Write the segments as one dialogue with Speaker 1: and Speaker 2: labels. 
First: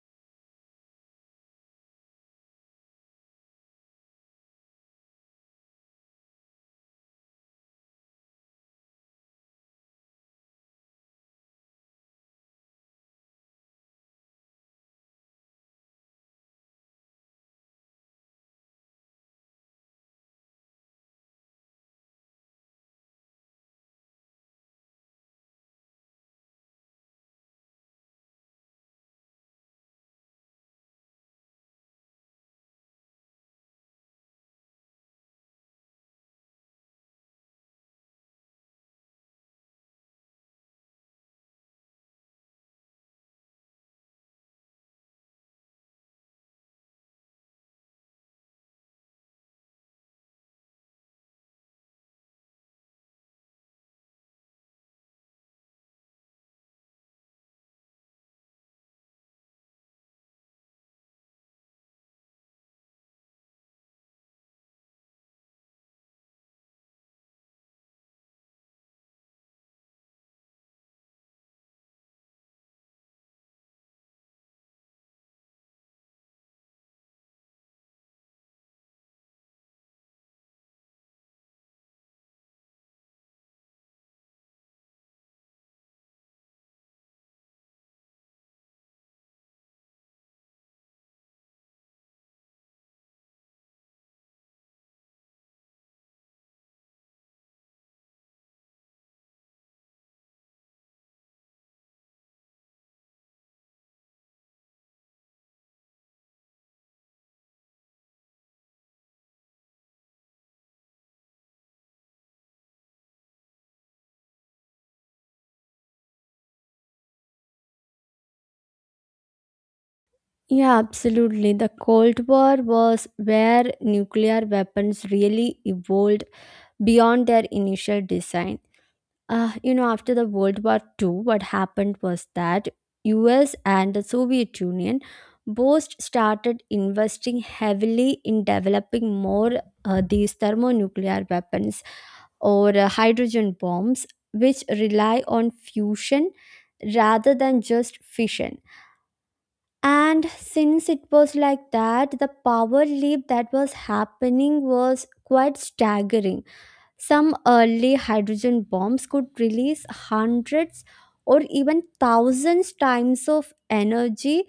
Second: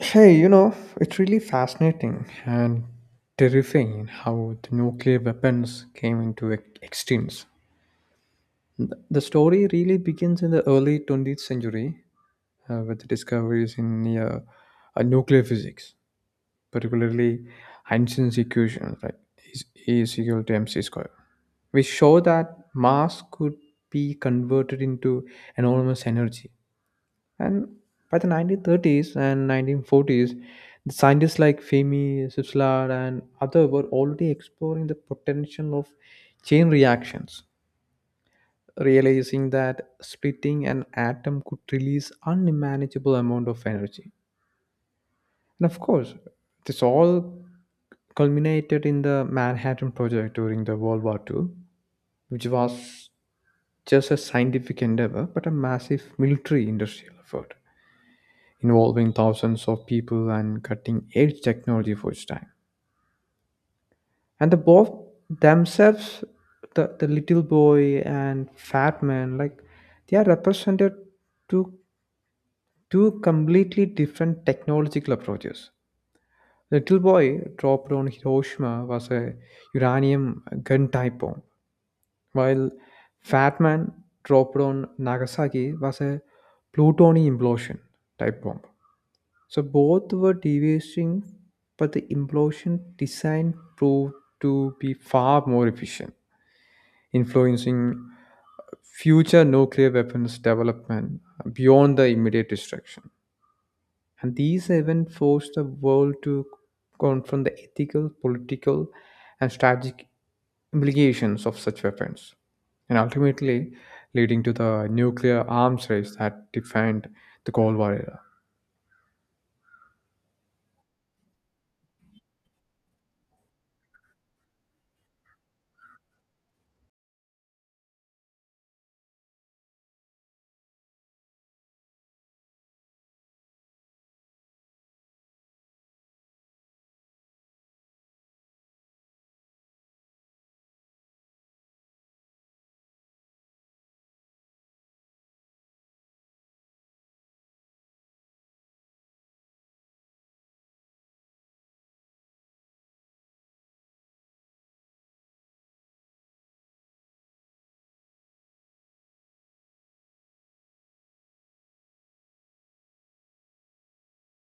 Speaker 1: Hey, you know, it's really fascinating and terrifying how the nuclear weapons came into existence. The story really begins in the early 20th century with the discoveries in nuclear physics, particularly Einstein's equation, like E is equal to mc squared, which show that mass could be converted into enormous energy. And by the 1930s and 1940s, the scientists like Fermi, Switzerland, and others were already exploring the potential of chain reactions, realizing that splitting an atom could release unmanageable amount of energy. And of course, this all culminated in the Manhattan Project during the World War II, which was just a scientific endeavor, but a massive military industrial effort, involving thousands of people and cutting edge technology for its time. And the both themselves, the little boy and fat man, like they are represented to two completely different technological approaches. The little boy dropped on Hiroshima was a uranium gun type bomb, while fat man dropped on Nagasaki was a plutonium implosion type bomb. So both were devastating, but the implosion design proved to be far more efficient, influencing future nuclear weapons development beyond the immediate destruction. And these events forced the world to confront the ethical, political, and strategic implications of such weapons, and ultimately leading to the nuclear arms race that defined the Cold War era.
Speaker 2: Yeah, absolutely. The Cold War was where nuclear weapons really evolved beyond their initial design. After the World War Two, what happened was that US and the Soviet Union both started investing heavily in developing more these thermonuclear weapons or hydrogen bombs, which rely on fusion rather than just fission, and since it was like that, the power leap that was happening was quite staggering. Some early hydrogen bombs could release hundreds or even thousands times of energy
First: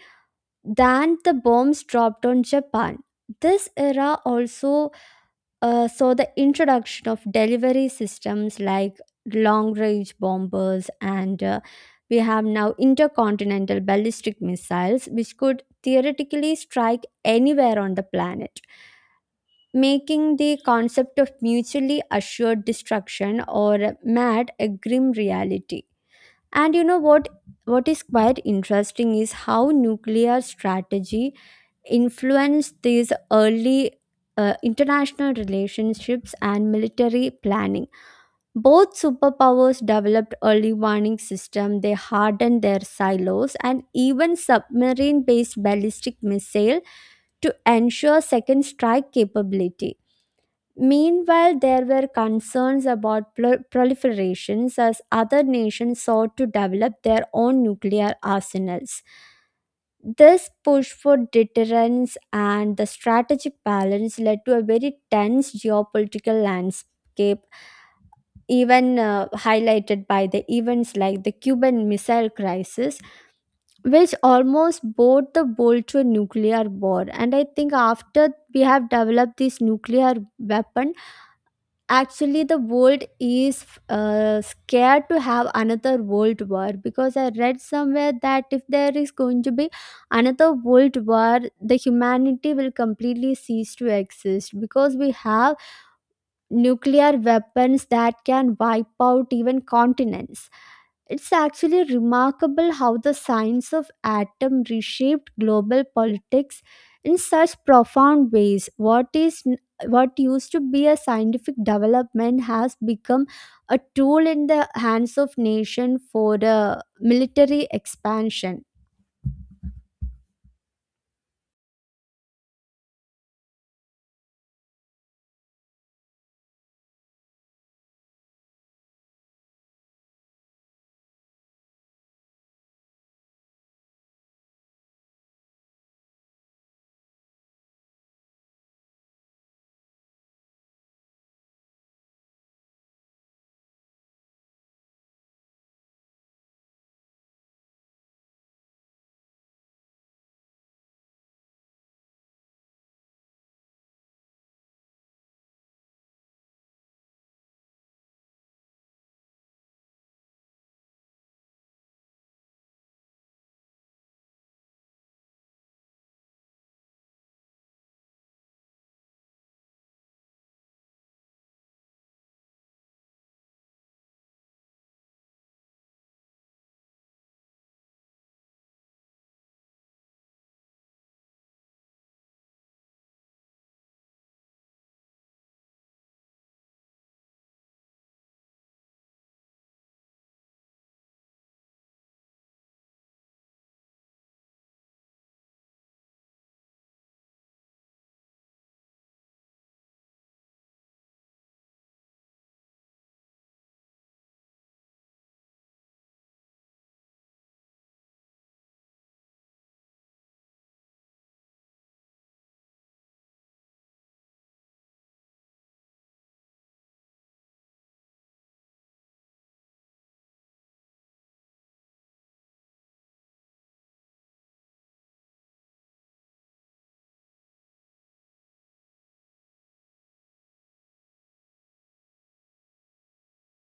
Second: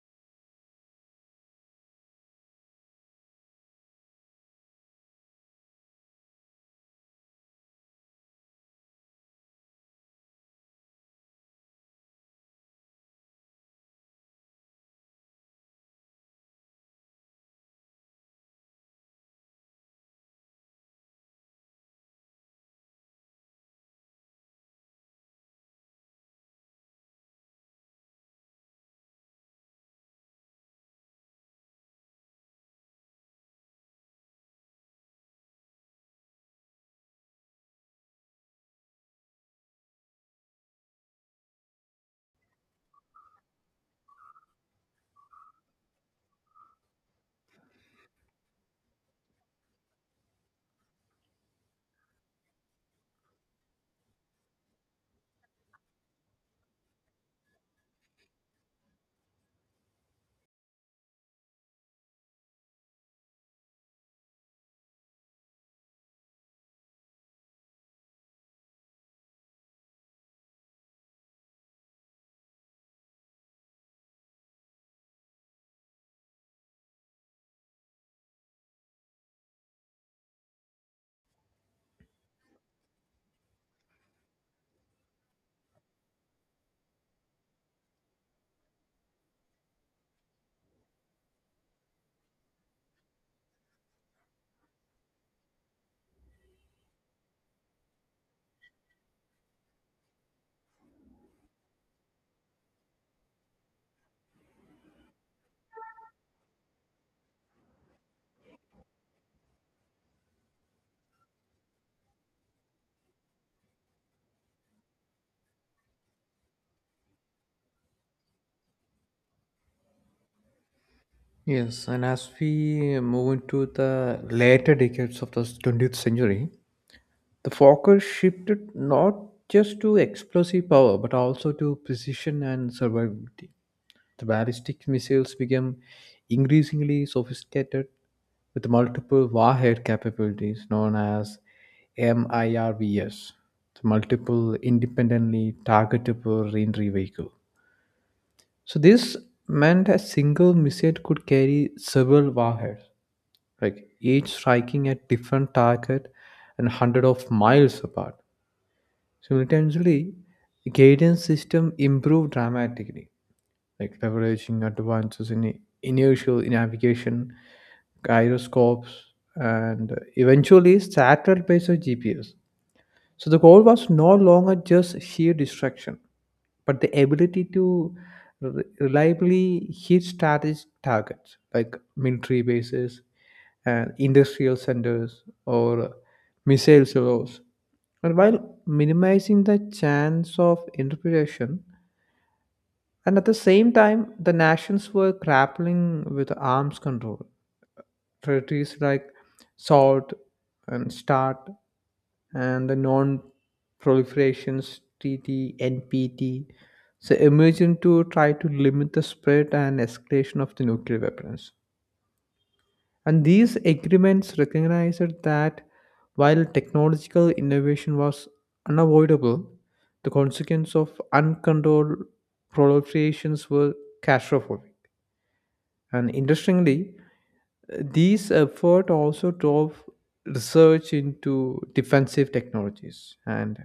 Speaker 2: than the bombs dropped on Japan. This era also the introduction of delivery systems like long range bombers and we have now intercontinental ballistic missiles which could theoretically strike anywhere on the planet, making the concept of mutually assured destruction or mad a grim reality. And you know what what is quite interesting is how nuclear strategy influenced these early international relationships and military planning. Both superpowers developed early warning systems, they hardened their silos, and even submarine based ballistic missile to ensure second strike capability. Meanwhile, there were concerns about proliferations as other nations sought to develop their own nuclear arsenals. This push for deterrence and the strategic balance led to a very tense geopolitical landscape, even highlighted by the events like the Cuban Missile Crisis, which almost bore the bowl to a nuclear war. And I think after we have developed this nuclear weapon, actually, the world is scared to have another world war, because I read somewhere that if there is going to be another world war, the humanity will completely cease to exist because we have nuclear weapons that can wipe out even continents. It's actually remarkable how the science of atom reshaped global politics in such profound ways. What used to be a scientific development has become a tool in the hands of nation for the military expansion.
Speaker 1: Yes, and as we move into the later decades of the 20th century, the focus shifted not just to explosive power but also to precision and survivability. The ballistic missiles became increasingly sophisticated with multiple warhead capabilities known as MIRVs, the multiple independently targetable reentry vehicle. So this meant a single missile could carry several warheads like each striking a different target and 100 of miles apart. Simultaneously, the guidance system improved dramatically, like leveraging advances in inertial navigation, gyroscopes, and eventually satellite-based GPS. So the goal was no longer just sheer destruction, but the ability to reliably hit strategic targets like military bases and industrial centers or missile silos. And while minimizing the chance of interpretation, and at the same time, the nations were grappling with arms control, treaties like Salt and Start and the non proliferations treaty NPT so emerging to try to limit the spread and escalation of the nuclear weapons, and these agreements recognized that while technological innovation was unavoidable, the consequence of uncontrolled proliferations were catastrophic. And interestingly, these efforts also drove research into defensive technologies and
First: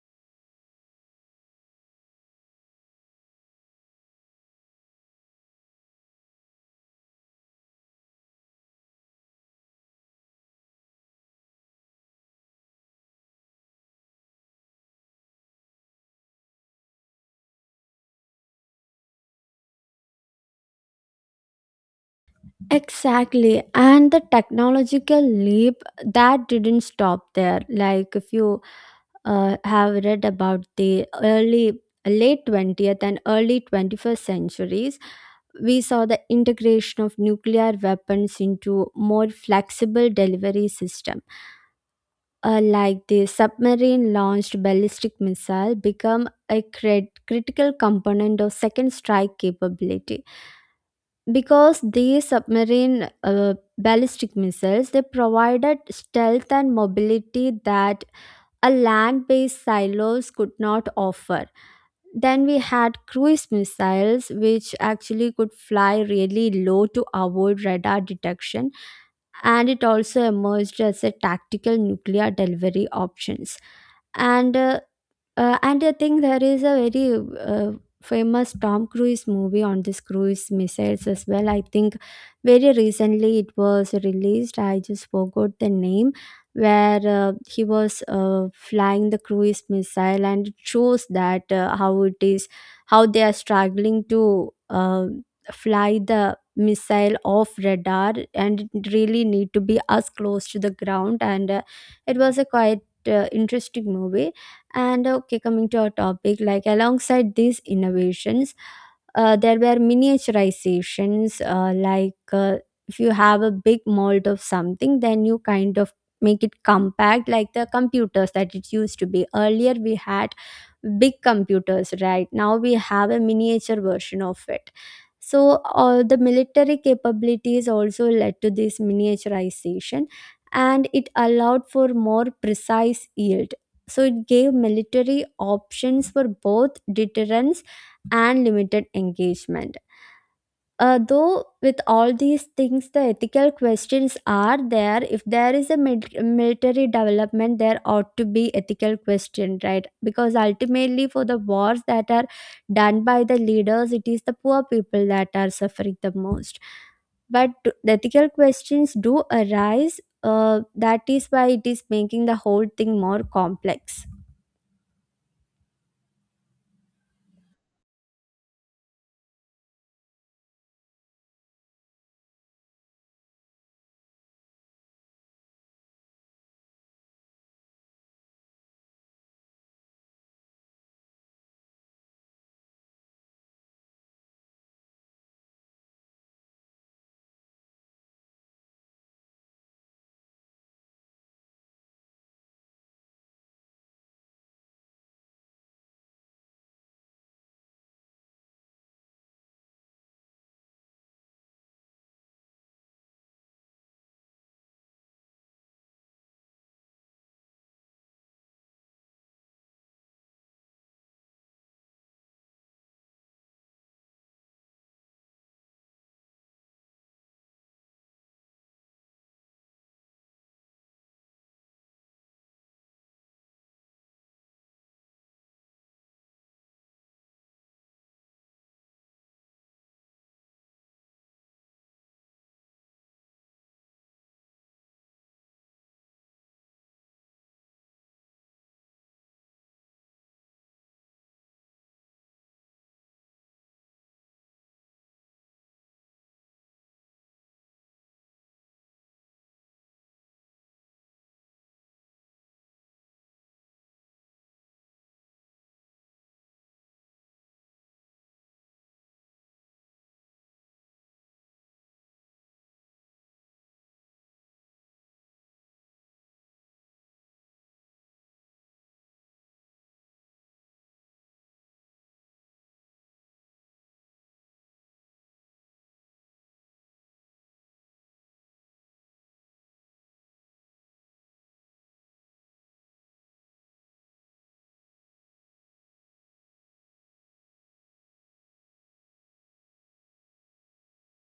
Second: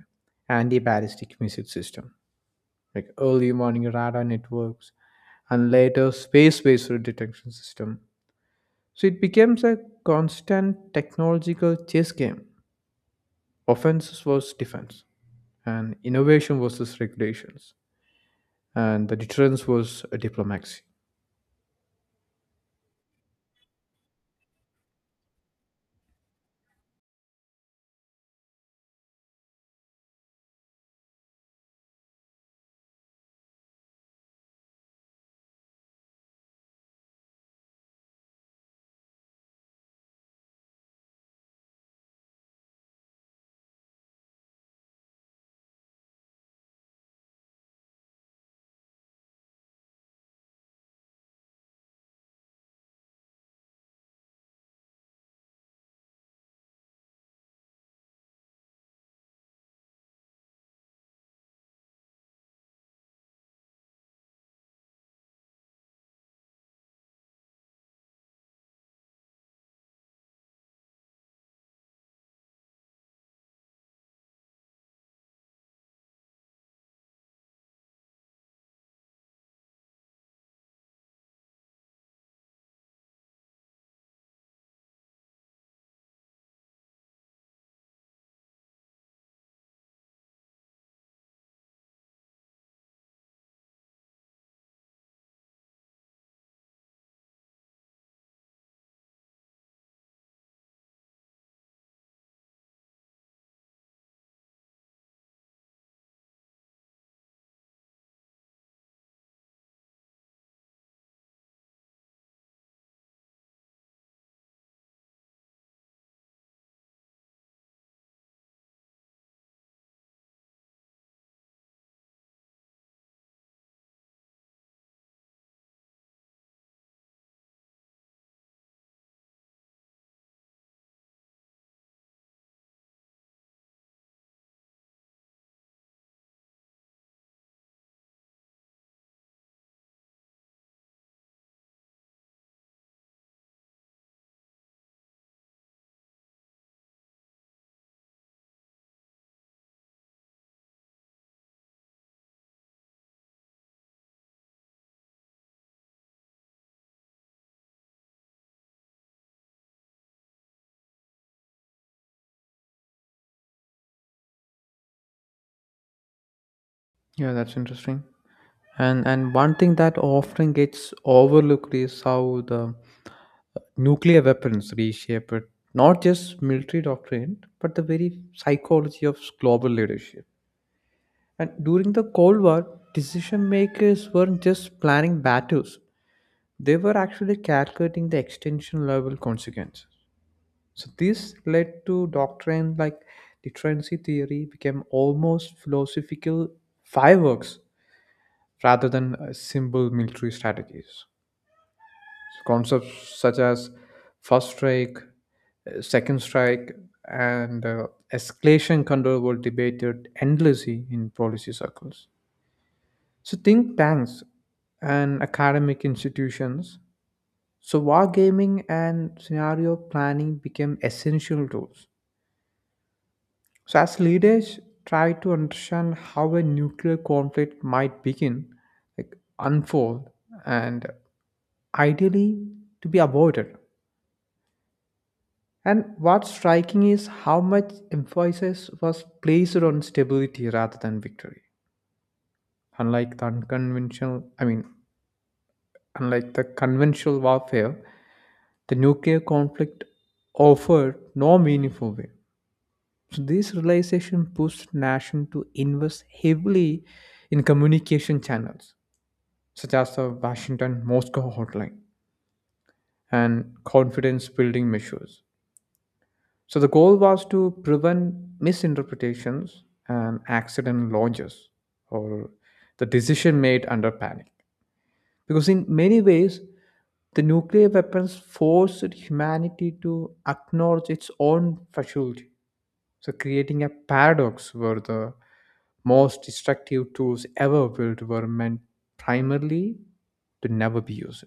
Speaker 1: anti-ballistic missile system, like early warning radar networks and later space-based detection system. So it becomes a constant technological chess game. Offense was defense, and innovation versus regulations, and the deterrence was a diplomacy.
Speaker 2: Exactly, and the technological leap that didn't stop there. Like, if you have read about the early late 20th and early 21st centuries, we saw the integration of nuclear weapons into more flexible delivery system, like the submarine launched ballistic missile become a critical component of second strike capability, because these submarine ballistic missiles they provided stealth and mobility that a land based silos could not offer. Then we had cruise missiles, which actually could fly really low to avoid radar detection, and it also emerged as a tactical nuclear delivery options. And uh, uh, and I think there is a very famous Tom Cruise movie on this cruise missiles as well. I think very recently it was released. I just forgot the name, where he was flying the cruise missile, and it shows that how it is, how they are struggling to fly the missile off radar, and it really need to be as close to the ground, and it was a quite interesting movie. And okay, coming to our topic, like alongside these innovations, there were miniaturizations, if you have a big mold of something, then you kind of make it compact, like the computers that it used to be, earlier we had big computers, right now we have a miniature version of it. So the military capabilities also led to this miniaturization, and it allowed for more precise yield. So it gave military options for both deterrence and limited engagement. Though with all these things, the ethical questions are there. If there is a military development, there ought to be ethical question, right, because ultimately for the wars that are done by the leaders, it is the poor people that are suffering the most. But the ethical questions do arise, that is why it is making the whole thing more complex.
Speaker 1: Yeah, that's interesting. And one thing that often gets overlooked is how the nuclear weapons reshaped not just military doctrine, but the very psychology of global leadership. And during the Cold War, decision makers weren't just planning battles, they were actually calculating the extension level consequences. So, this led to doctrine like deterrency theory became almost philosophical fireworks rather than simple military strategies. Concepts such as first strike, second strike, and escalation control were debated endlessly in policy circles. So, think tanks and academic institutions. So, wargaming and scenario planning became essential tools. So, as leaders try to understand how a nuclear conflict might begin, like unfold, and ideally to be avoided. And what's striking is how much emphasis was placed on stability rather than victory. Unlike the unconventional, I mean, unlike the conventional warfare, the nuclear conflict offered no meaningful way. So this realization pushed nation to invest heavily in communication channels, such as the Washington-Moscow hotline and confidence-building measures. So the goal was to prevent misinterpretations and accident launches or the decision made under panic. Because in many ways, the nuclear weapons forced humanity to acknowledge its own fragility. So creating a paradox where the most destructive tools ever built were meant primarily to never be used.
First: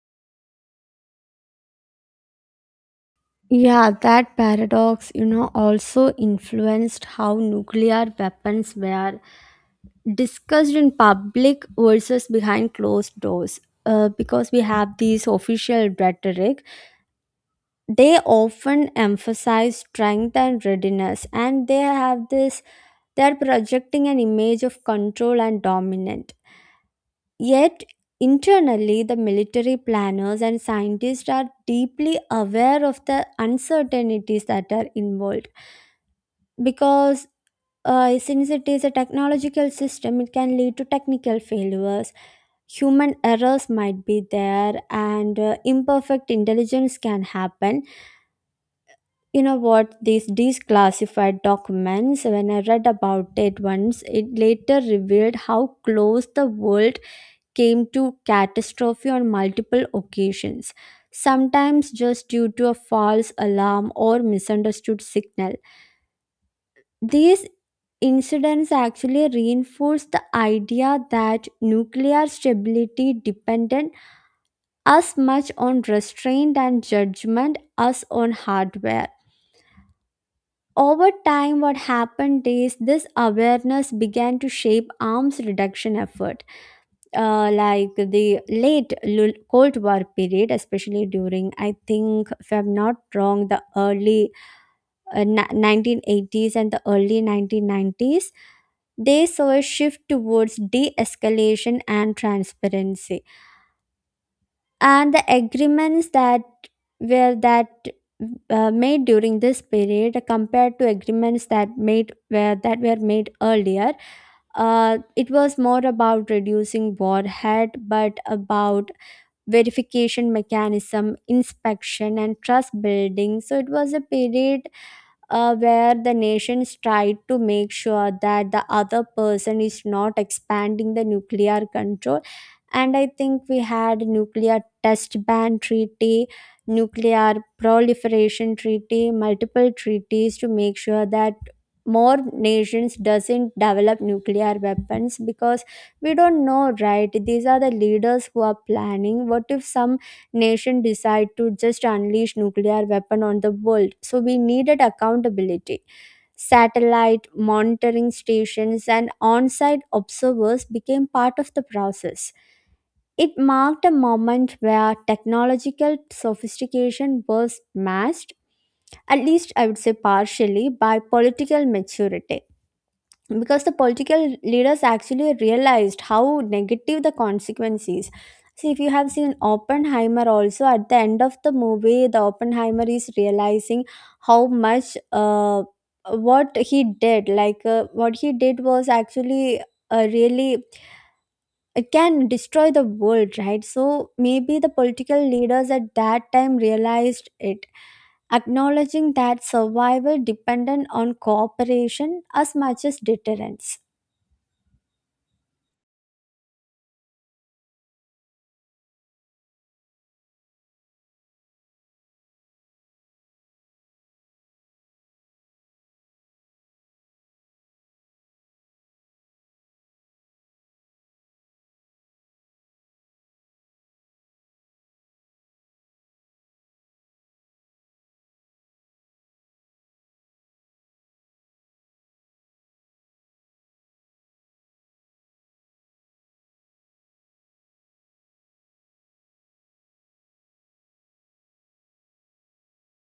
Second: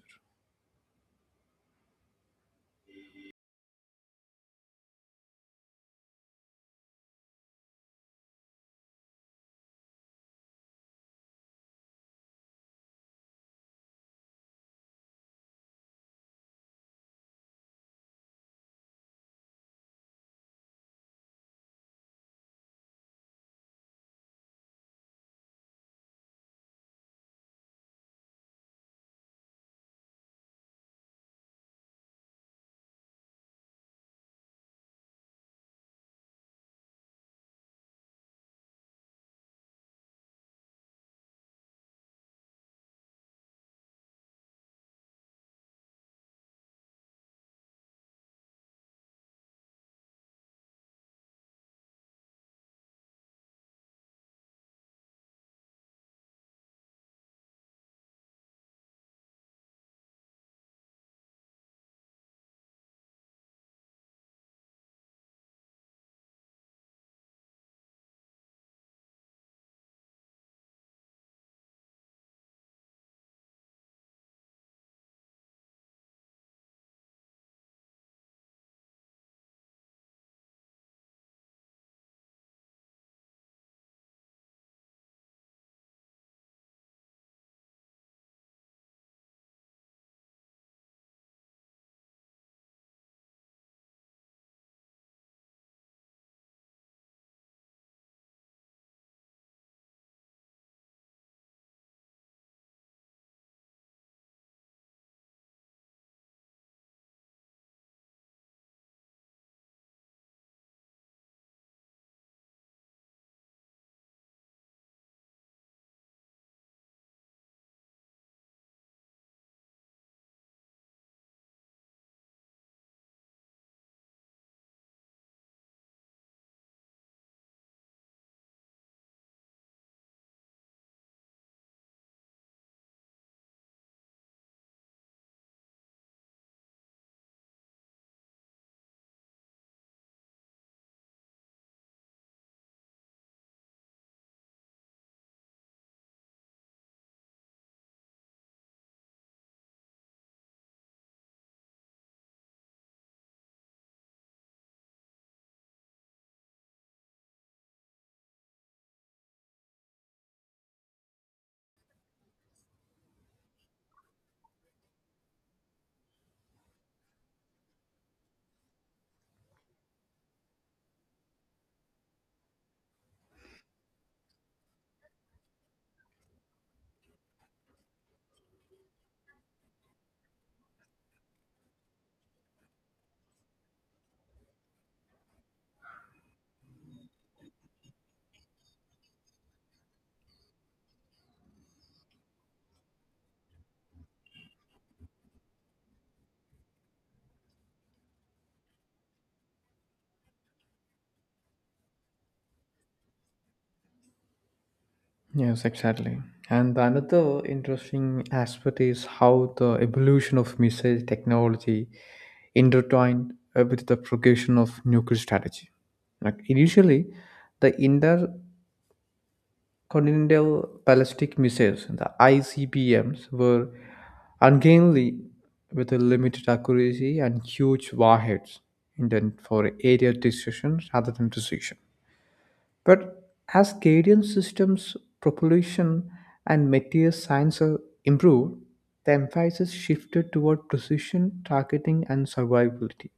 Speaker 2: Yeah, that paradox, you know, also influenced how nuclear weapons were discussed in public versus behind closed doors. Because we have these official rhetoric, they often emphasize strength and readiness, and they have this, they're projecting an image of control and dominant. Yet, internally, the military planners and scientists are deeply aware of the uncertainties that are involved because. Since it is a technological system, it can lead to technical failures, human errors might be there, and imperfect intelligence can happen. You know what, these declassified documents, when I read about it once, it later revealed how close the world came to catastrophe on multiple occasions, sometimes just due to a false alarm or misunderstood signal. These incidents actually reinforce the idea that nuclear stability depended as much on restraint and judgment as on hardware. Over time, what happened is this awareness began to shape arms reduction effort. Like the late Cold War period, especially during, I think, if I'm not wrong, the early 1980s and the early 1990s, they saw a shift towards de escalation and transparency, and the agreements that were that made during this period compared to agreements that made were that were made earlier, it was more about reducing warhead, but about verification mechanism, inspection, and trust building. So it was a period where the nations try to make sure that the other person is not expanding the nuclear control. And I think we had nuclear test ban treaty, nuclear proliferation treaty, multiple treaties to make sure that more nations doesn't develop nuclear weapons, because we don't know, right, these are the leaders who are planning. What if some nation decide to just unleash nuclear weapon on the world? So we needed accountability, satellite monitoring stations and on-site observers became part of the process. It marked a moment where technological sophistication was matched, at least I would say partially, by political maturity, because the political leaders actually realized how negative the consequences. See, if you have seen Oppenheimer also, at the end of the movie the Oppenheimer is realizing how much, what he did was actually really, it can destroy the world, right? So maybe the political leaders at that time realized it, acknowledging that survival dependent on cooperation as much as deterrence.
Speaker 1: Yes, exactly. And the another interesting aspect is how the evolution of missile technology intertwined with the progression of nuclear strategy. Like initially, the intercontinental ballistic missiles, the ICBMs, were ungainly with a limited accuracy and huge warheads intended for area destruction rather than precision. But as Canadian systems, propulsion, and material science improved, the emphasis shifted toward precision, targeting, and survivability.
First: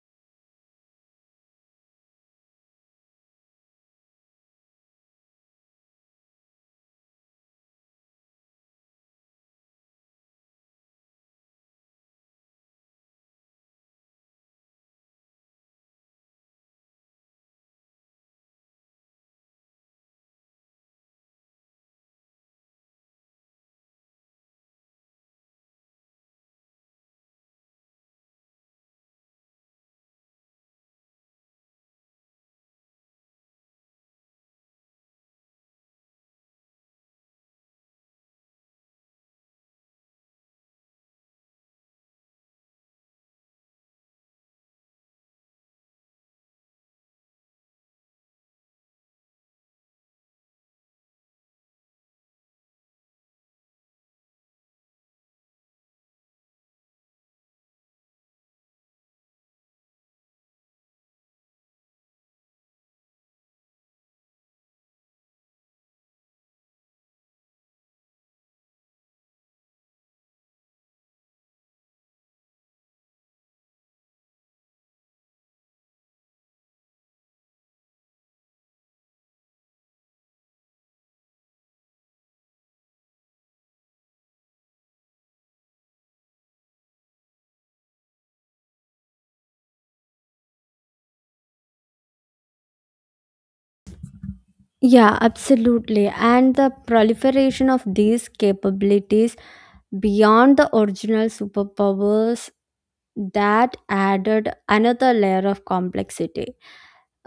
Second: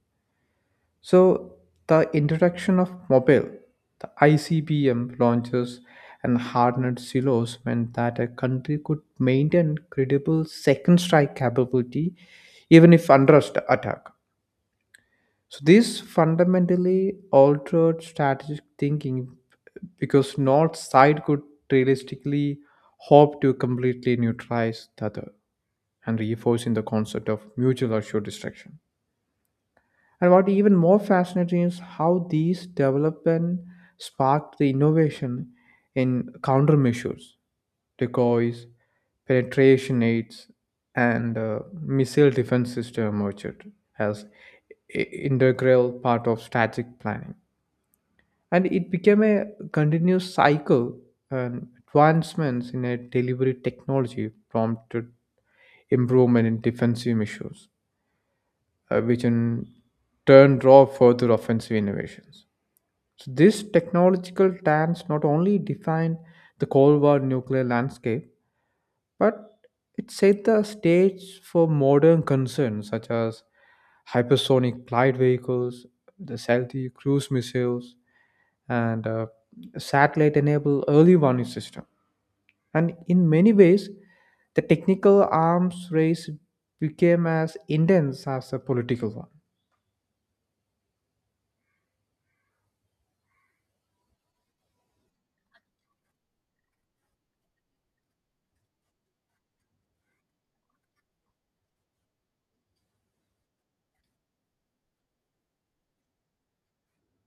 Speaker 1: So, the introduction of mobile, the ICBM launches, and hardened silos meant that a country could maintain credible second strike capability even if under attack. So this fundamentally altered strategic thinking because not side could realistically hope to completely neutralize the other and reinforcing the concept of mutual assured destruction. And what even more fascinating is how these development sparked the innovation in countermeasures decoys, penetration aids, and missile defense system emerged as i- integral part of strategic planning. And it became a continuous cycle, and advancements in a delivery technology prompted improvement in defensive measures, which in turn drove further offensive innovations. So this technological dance not only defined the Cold War nuclear landscape, but it set the stage for modern concerns such as hypersonic glide vehicles, the stealthy cruise missiles, and satellite-enabled early warning system. And in many ways, the technical arms race became as intense as the political one.
Speaker 2: Yeah, absolutely. And the proliferation of these capabilities beyond the original superpowers, that added another layer of complexity.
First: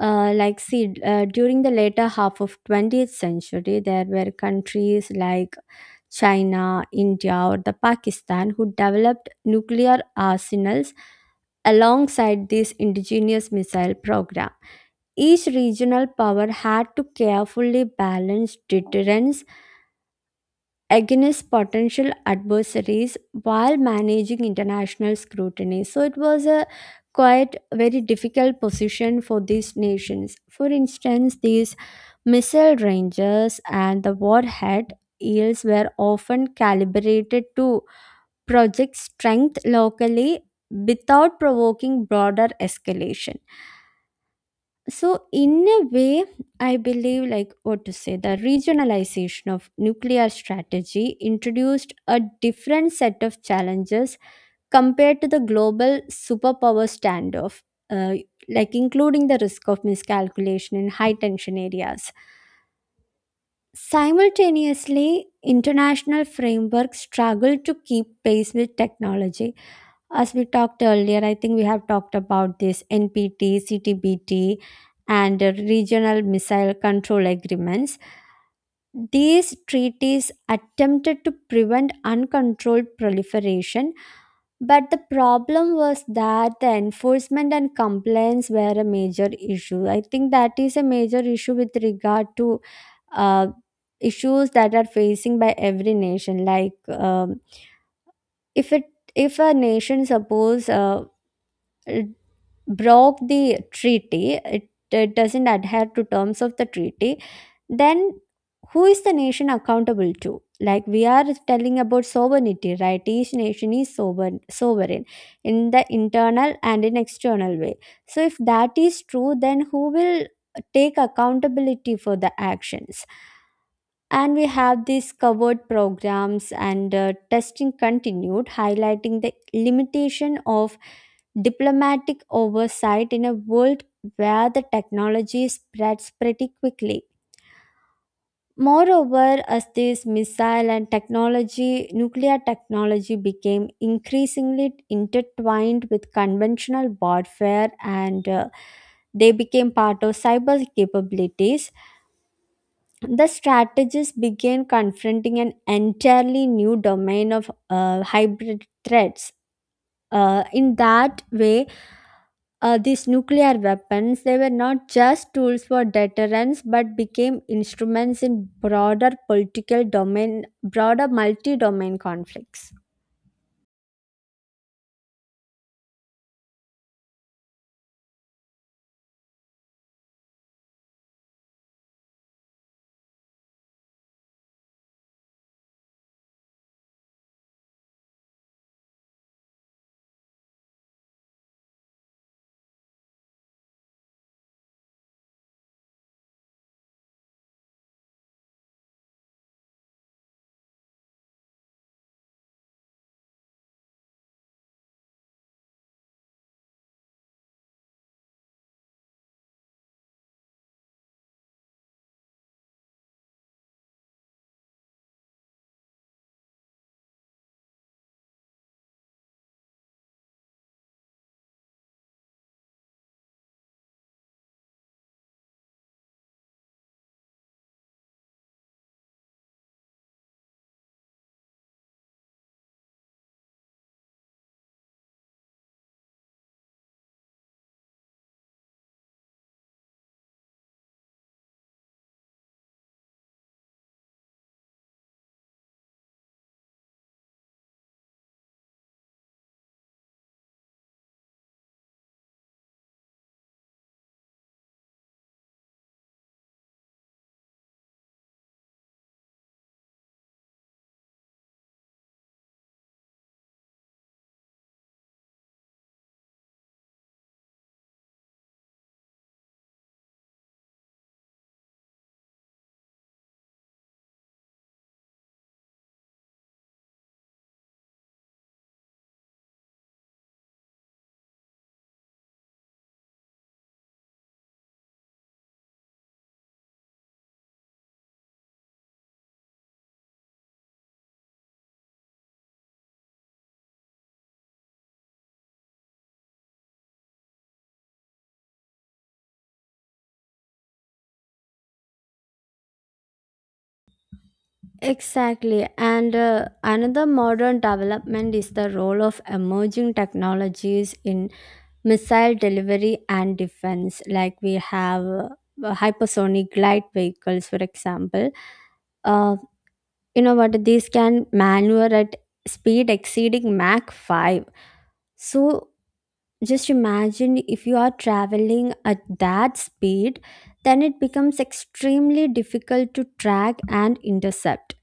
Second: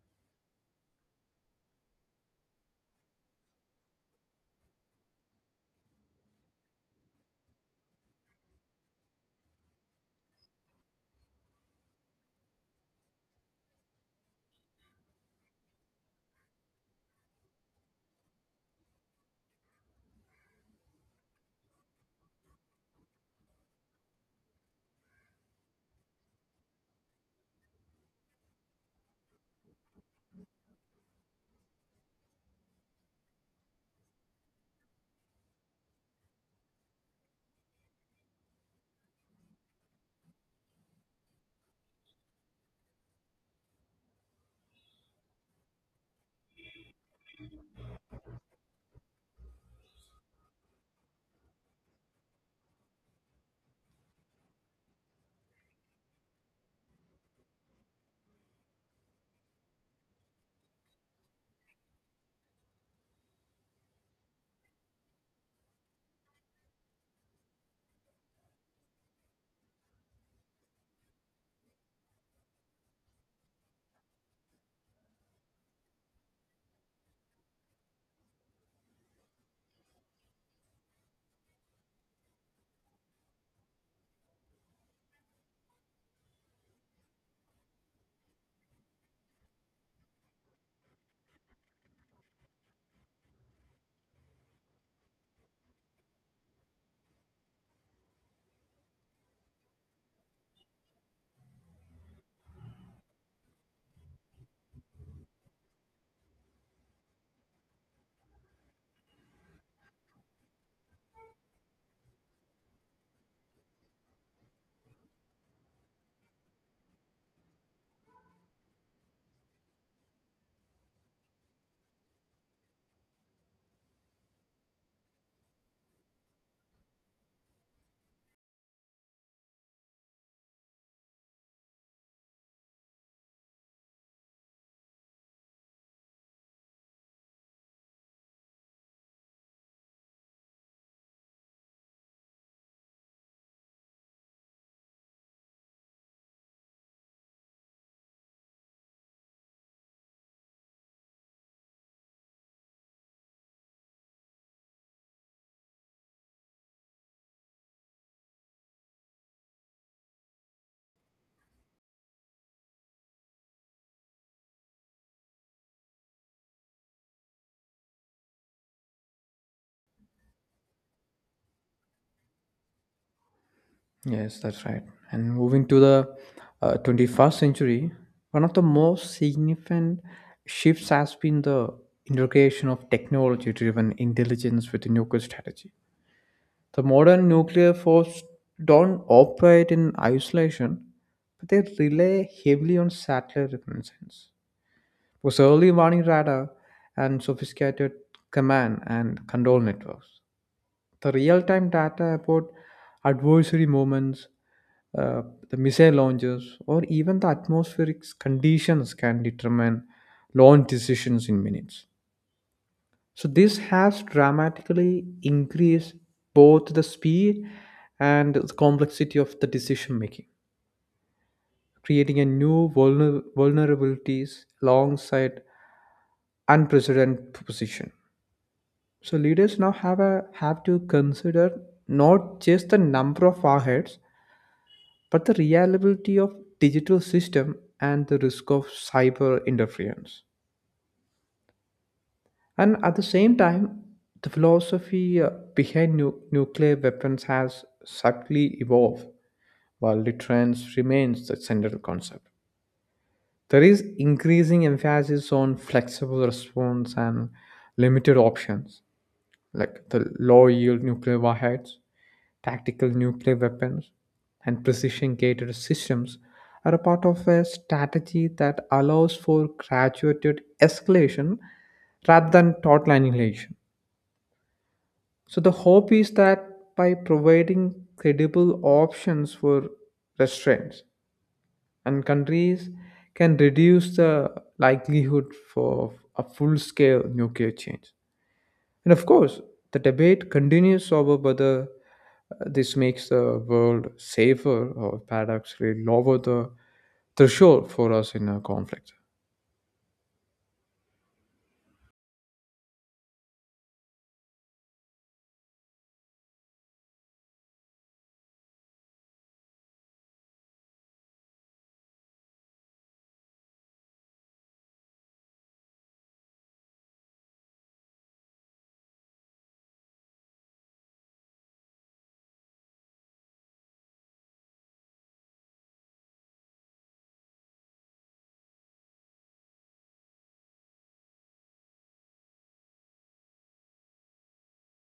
Speaker 2: During the later half of 20th century, there were countries like China, India, or the Pakistan who developed nuclear arsenals alongside these indigenous missile program. Each regional power had to carefully balance deterrence against potential adversaries while managing international scrutiny. So it was a quite very difficult position for these nations. For instance, these missile ranges and the warhead yields were often calibrated to project strength locally without provoking broader escalation. So, in a way, I believe, like what to say, the regionalization of nuclear strategy introduced a different set of challenges compared to the global superpower standoff, uh, like including the risk of miscalculation in high tension areas. Simultaneously, international frameworks struggle to keep pace with technology. As we talked earlier, I think we have talked about this NPT, CTBT, and regional missile control agreements. These treaties attempted to prevent uncontrolled proliferation, but the problem was that the enforcement and compliance were a major issue. I think that is a major issue with regard to uh, issues that are facing by every nation. Like, if it if a nation suppose broke the treaty, it doesn't adhere to terms of the treaty, then who is the nation accountable to? Like, we are telling about sovereignty, right? Each nation is sovereign, sovereign in the internal and in external way. So if that is true, then who will take accountability for the actions? And we have these covered programs, and testing continued, highlighting the limitation of diplomatic oversight in a world where the technology spreads pretty quickly. Moreover, as this missile and technology, nuclear technology became increasingly intertwined with conventional warfare, and they became part of cyber capabilities, the strategists began confronting an entirely new domain of hybrid threats. Uh, in that way, these nuclear weapons, they were not just tools for deterrence, but became instruments in broader political domain, broader multi-domain conflicts.
Speaker 1: Yes, that's right. And moving to the 21st century, one of the most significant shifts has been the integration of technology-driven intelligence with the nuclear strategy. The modern nuclear force don't operate in isolation, but they rely heavily on satellite reconnaissance. Because early warning radar and sophisticated command and control networks. The real-time data about adversary moments, uh, the missile launches, or even the atmospheric conditions can determine launch decisions in minutes. So this has dramatically increased both the speed and the complexity of the decision making, creating a new vulnerabilities alongside unprecedented position. So leaders now have to consider not just the number of warheads but the reliability of digital system and the risk of cyber interference. And at the same time, the philosophy behind nuclear weapons has subtly evolved, while deterrence remains the central concept. There is increasing emphasis on flexible response and limited options, like the low yield nuclear warheads, tactical nuclear weapons and precision guided systems are a part of a strategy that allows for graduated escalation rather than total annihilation. So, the hope is that by providing credible options for restraints, and countries can reduce the likelihood for a full scale nuclear change. And of course, the debate continues over whether this makes the world safer or paradoxically lower the threshold for us in a conflict.
Speaker 2: Exactly, and another modern development is the role of emerging technologies in missile delivery and defense. Like, we have hypersonic glide vehicles, for example. uh, you know what, these can maneuver at speed exceeding mach 5. So just imagine if you are traveling at that speed, then it becomes extremely difficult to track and intercept.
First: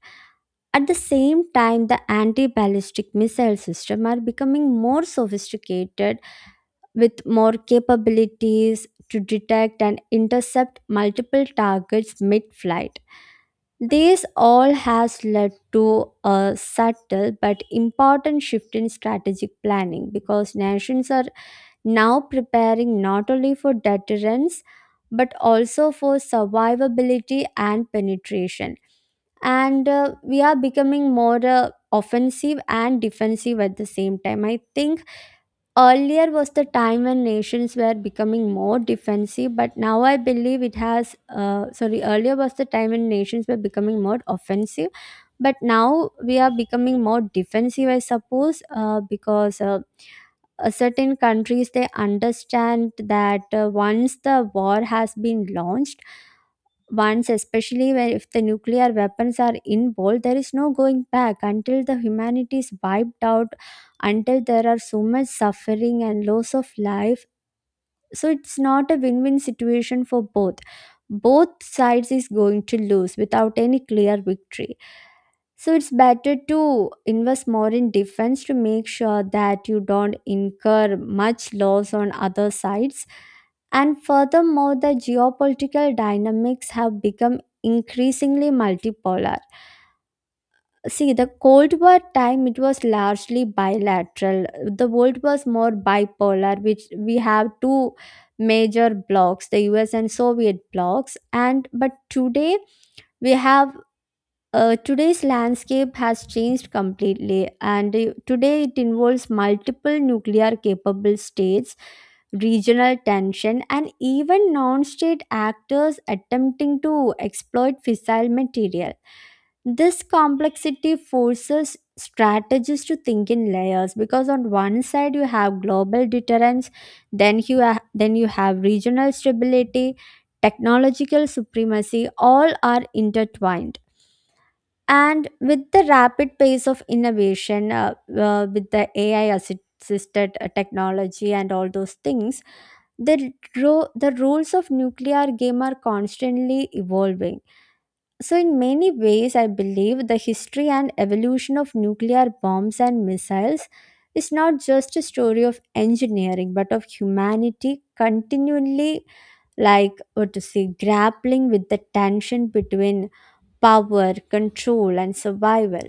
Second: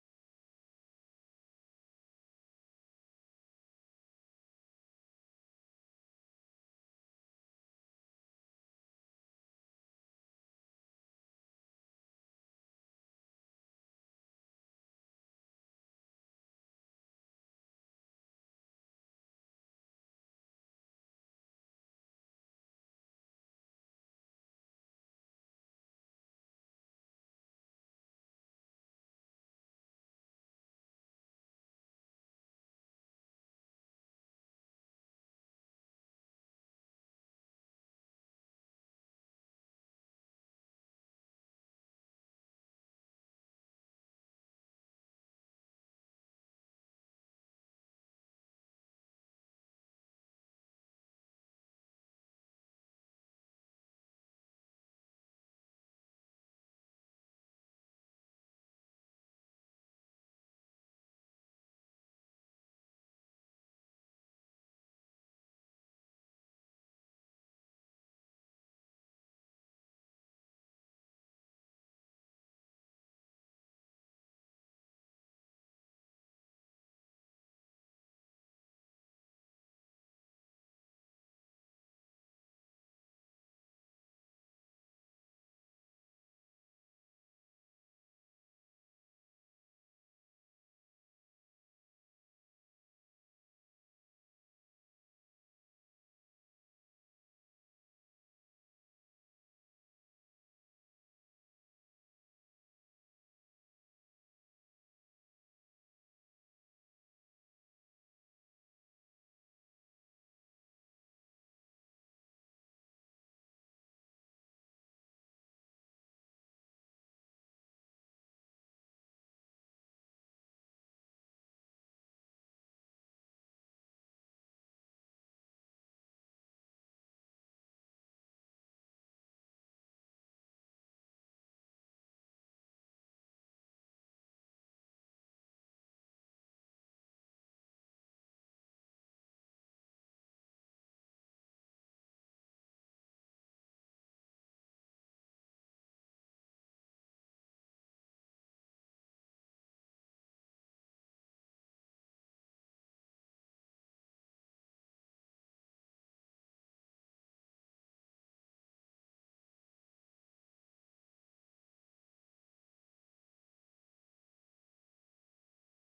Speaker 2: At the same time, the anti-ballistic missile system are becoming more sophisticated, with more capabilities to detect and intercept multiple targets mid-flight. This all has led to a subtle but important shift in strategic planning, because nations are now preparing not only for deterrence, but also for survivability and penetration. And we are becoming more offensive and defensive at the same time. I think earlier was the time when nations were becoming more defensive, but now I believe it has. Sorry, earlier was the time when nations were becoming more offensive, but now we are becoming more defensive, I suppose, because certain countries they understand that once the war has been launched once, especially where if the nuclear weapons are involved, there is no going back until the humanity is wiped out, until there are so much suffering and loss of life. So it's not a win-win situation for both. Both sides is going to lose without any clear victory, so it's better to invest more in defense to make sure that you don't incur much loss on other sides. And furthermore, the geopolitical dynamics have become increasingly multipolar. See, the Cold War time, it was largely bilateral. The world was more bipolar, which we have two major blocks, the US and Soviet blocks. And but today we have today's landscape has changed completely, and today it involves multiple nuclear capable states, regional tension, and even non state actors attempting to exploit fissile material. This complexity forces strategists to think in layers, because on one side you have global deterrence, then you have regional stability, technological supremacy, all are intertwined. And with the rapid pace of innovation, with the AI assisted technology and all those things, the rules of nuclear game are constantly evolving. So, in many ways, I believe the history and evolution of nuclear bombs and missiles is not just a story of engineering, but of humanity continually, like what to say, grappling with the tension between power, control, and survival.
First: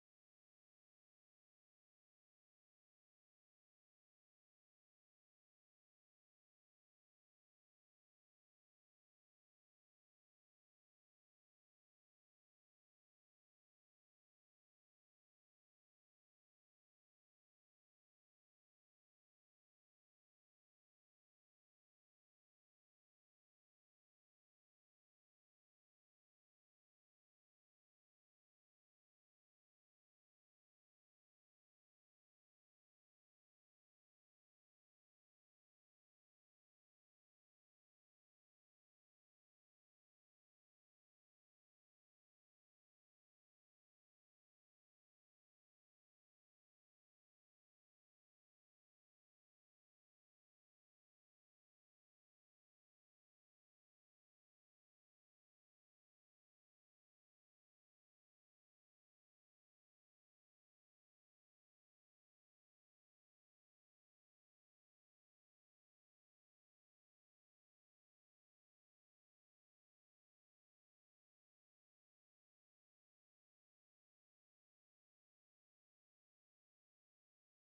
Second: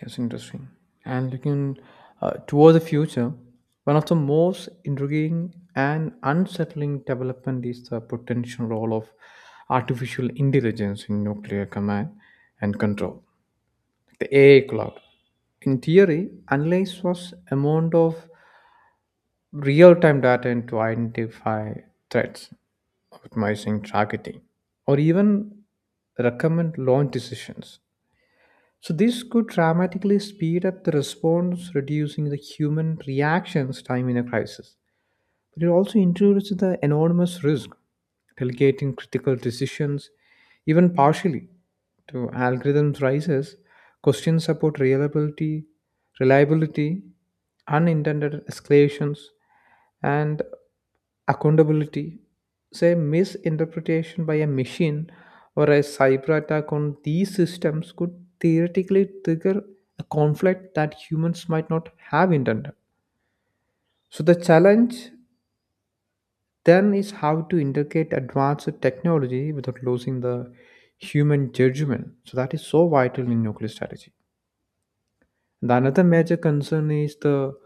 Speaker 1: Yes, interesting. And looking toward the future, one of the most intriguing and unsettling development is the potential role of artificial intelligence in nuclear command and control, the AI cloud. In theory, analyze was amount of real time data and to identify threats, optimizing targeting, or even recommend launch decisions. So, this could dramatically speed up the response, reducing the human reactions time in a crisis. But it also introduces the enormous risk delegating critical decisions, even partially, to algorithms rises, questions about reliability, unintended escalations, and accountability. Say misinterpretation by a machine or a cyber attack on these systems could theoretically trigger a conflict that humans might not have intended. So the challenge then is how to integrate advanced technology without losing the human judgment. So that is so vital in nuclear strategy. The another major concern is the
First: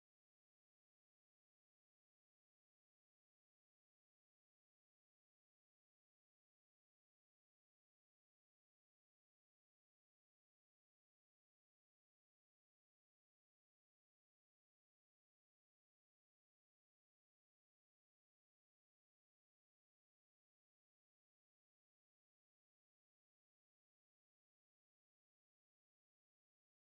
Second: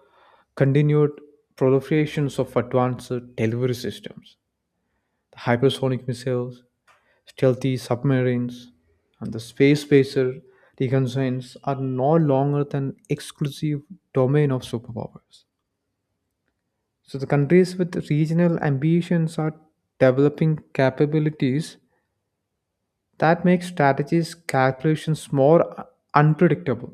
Speaker 1: continued proliferations of advanced delivery systems, the hypersonic missiles, stealthy submarines, and the space spacer reconnaissance are no longer than exclusive domain of superpowers. So the countries with regional ambitions are developing capabilities that makes strategies calculations more unpredictable,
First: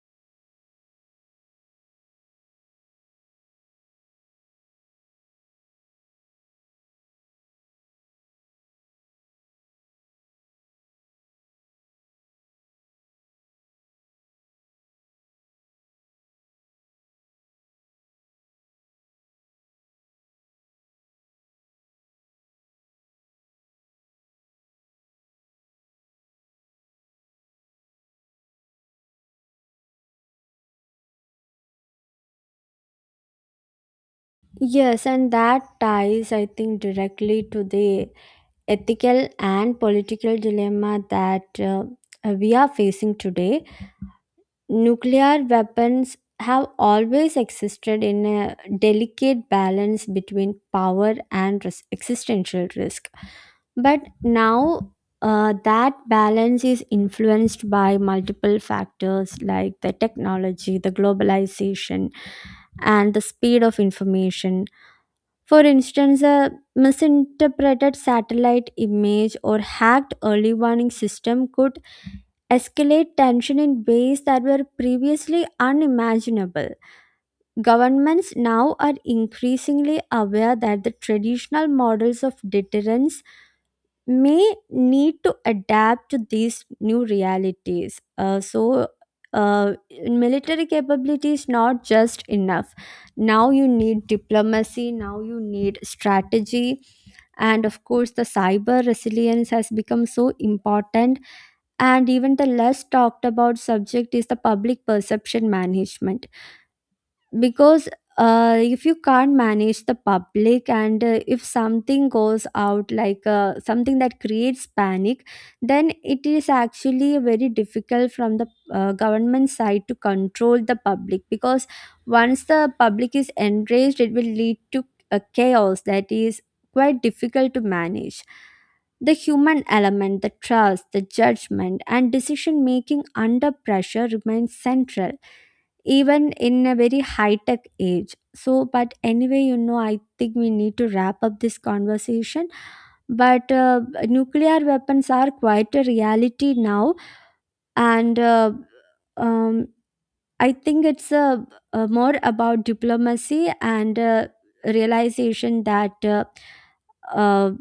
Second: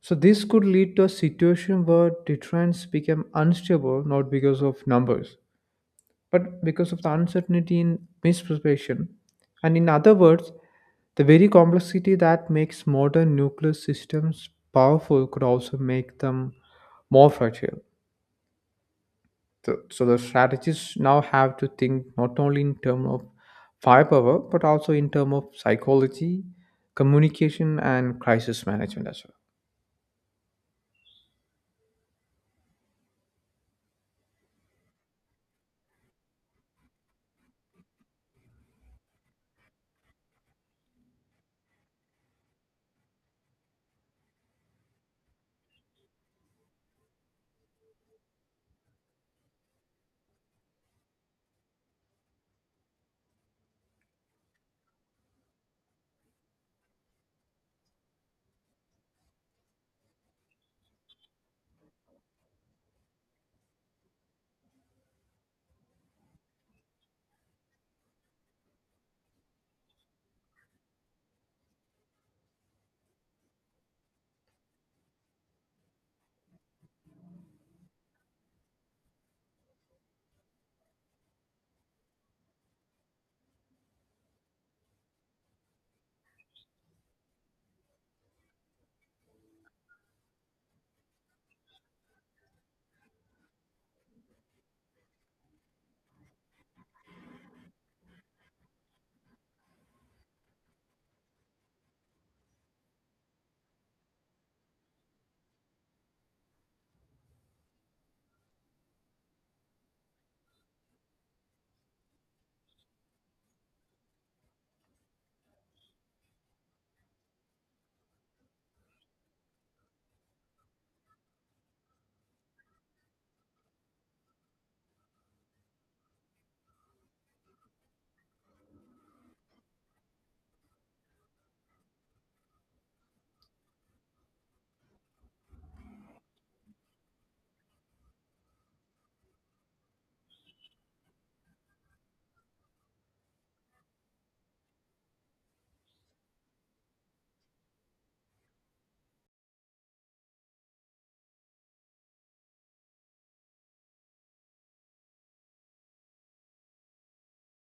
Speaker 1: so this could lead to a situation where deterrence become unstable not because of numbers but because of the uncertainty in misperception. And in other words, the very complexity that makes modern nuclear systems powerful could also make them more fragile, so the strategists now have to think not only in terms of firepower, but also in terms of psychology, communication, and crisis management as well.
Speaker 2: Yes, and that ties, I think, directly to the ethical and political dilemma that we are facing today. Nuclear weapons have always existed in a delicate balance between existential risk. But now, that balance is influenced by multiple factors like the technology, the globalization, and the speed of information. For instance, a misinterpreted satellite image or hacked early warning system could escalate tension in ways that were previously unimaginable. Governments now are increasingly aware that the traditional models of deterrence may need to adapt to these new realities. So, uh, military capability is not just enough. Now you need diplomacy, now you need strategy, and of course, the cyber resilience has become so important. And even the less talked about subject is the public perception management, because if you can't manage the public, and if something goes out like something that creates panic, then it is actually very difficult from the government side to control the public. Because once the public is enraged, it will lead to a chaos that is quite difficult to manage. The human element, the trust, the judgment and decision making under pressure remains central even in a very high tech age. So, but anyway, you know, I think we need to wrap up this conversation. But nuclear weapons are quite a reality now, and um, I think it's more about diplomacy, and realization that uh,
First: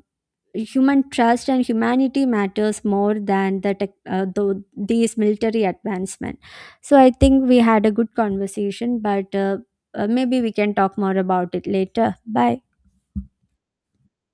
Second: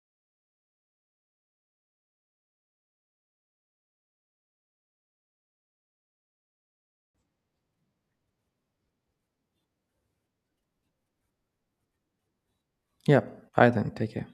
Speaker 2: human trust and humanity matters more than the tech, the these military advancement. So I think we had a good conversation, but maybe we can talk more about it later. Bye.
Speaker 1: Yeah, bye then. Take care.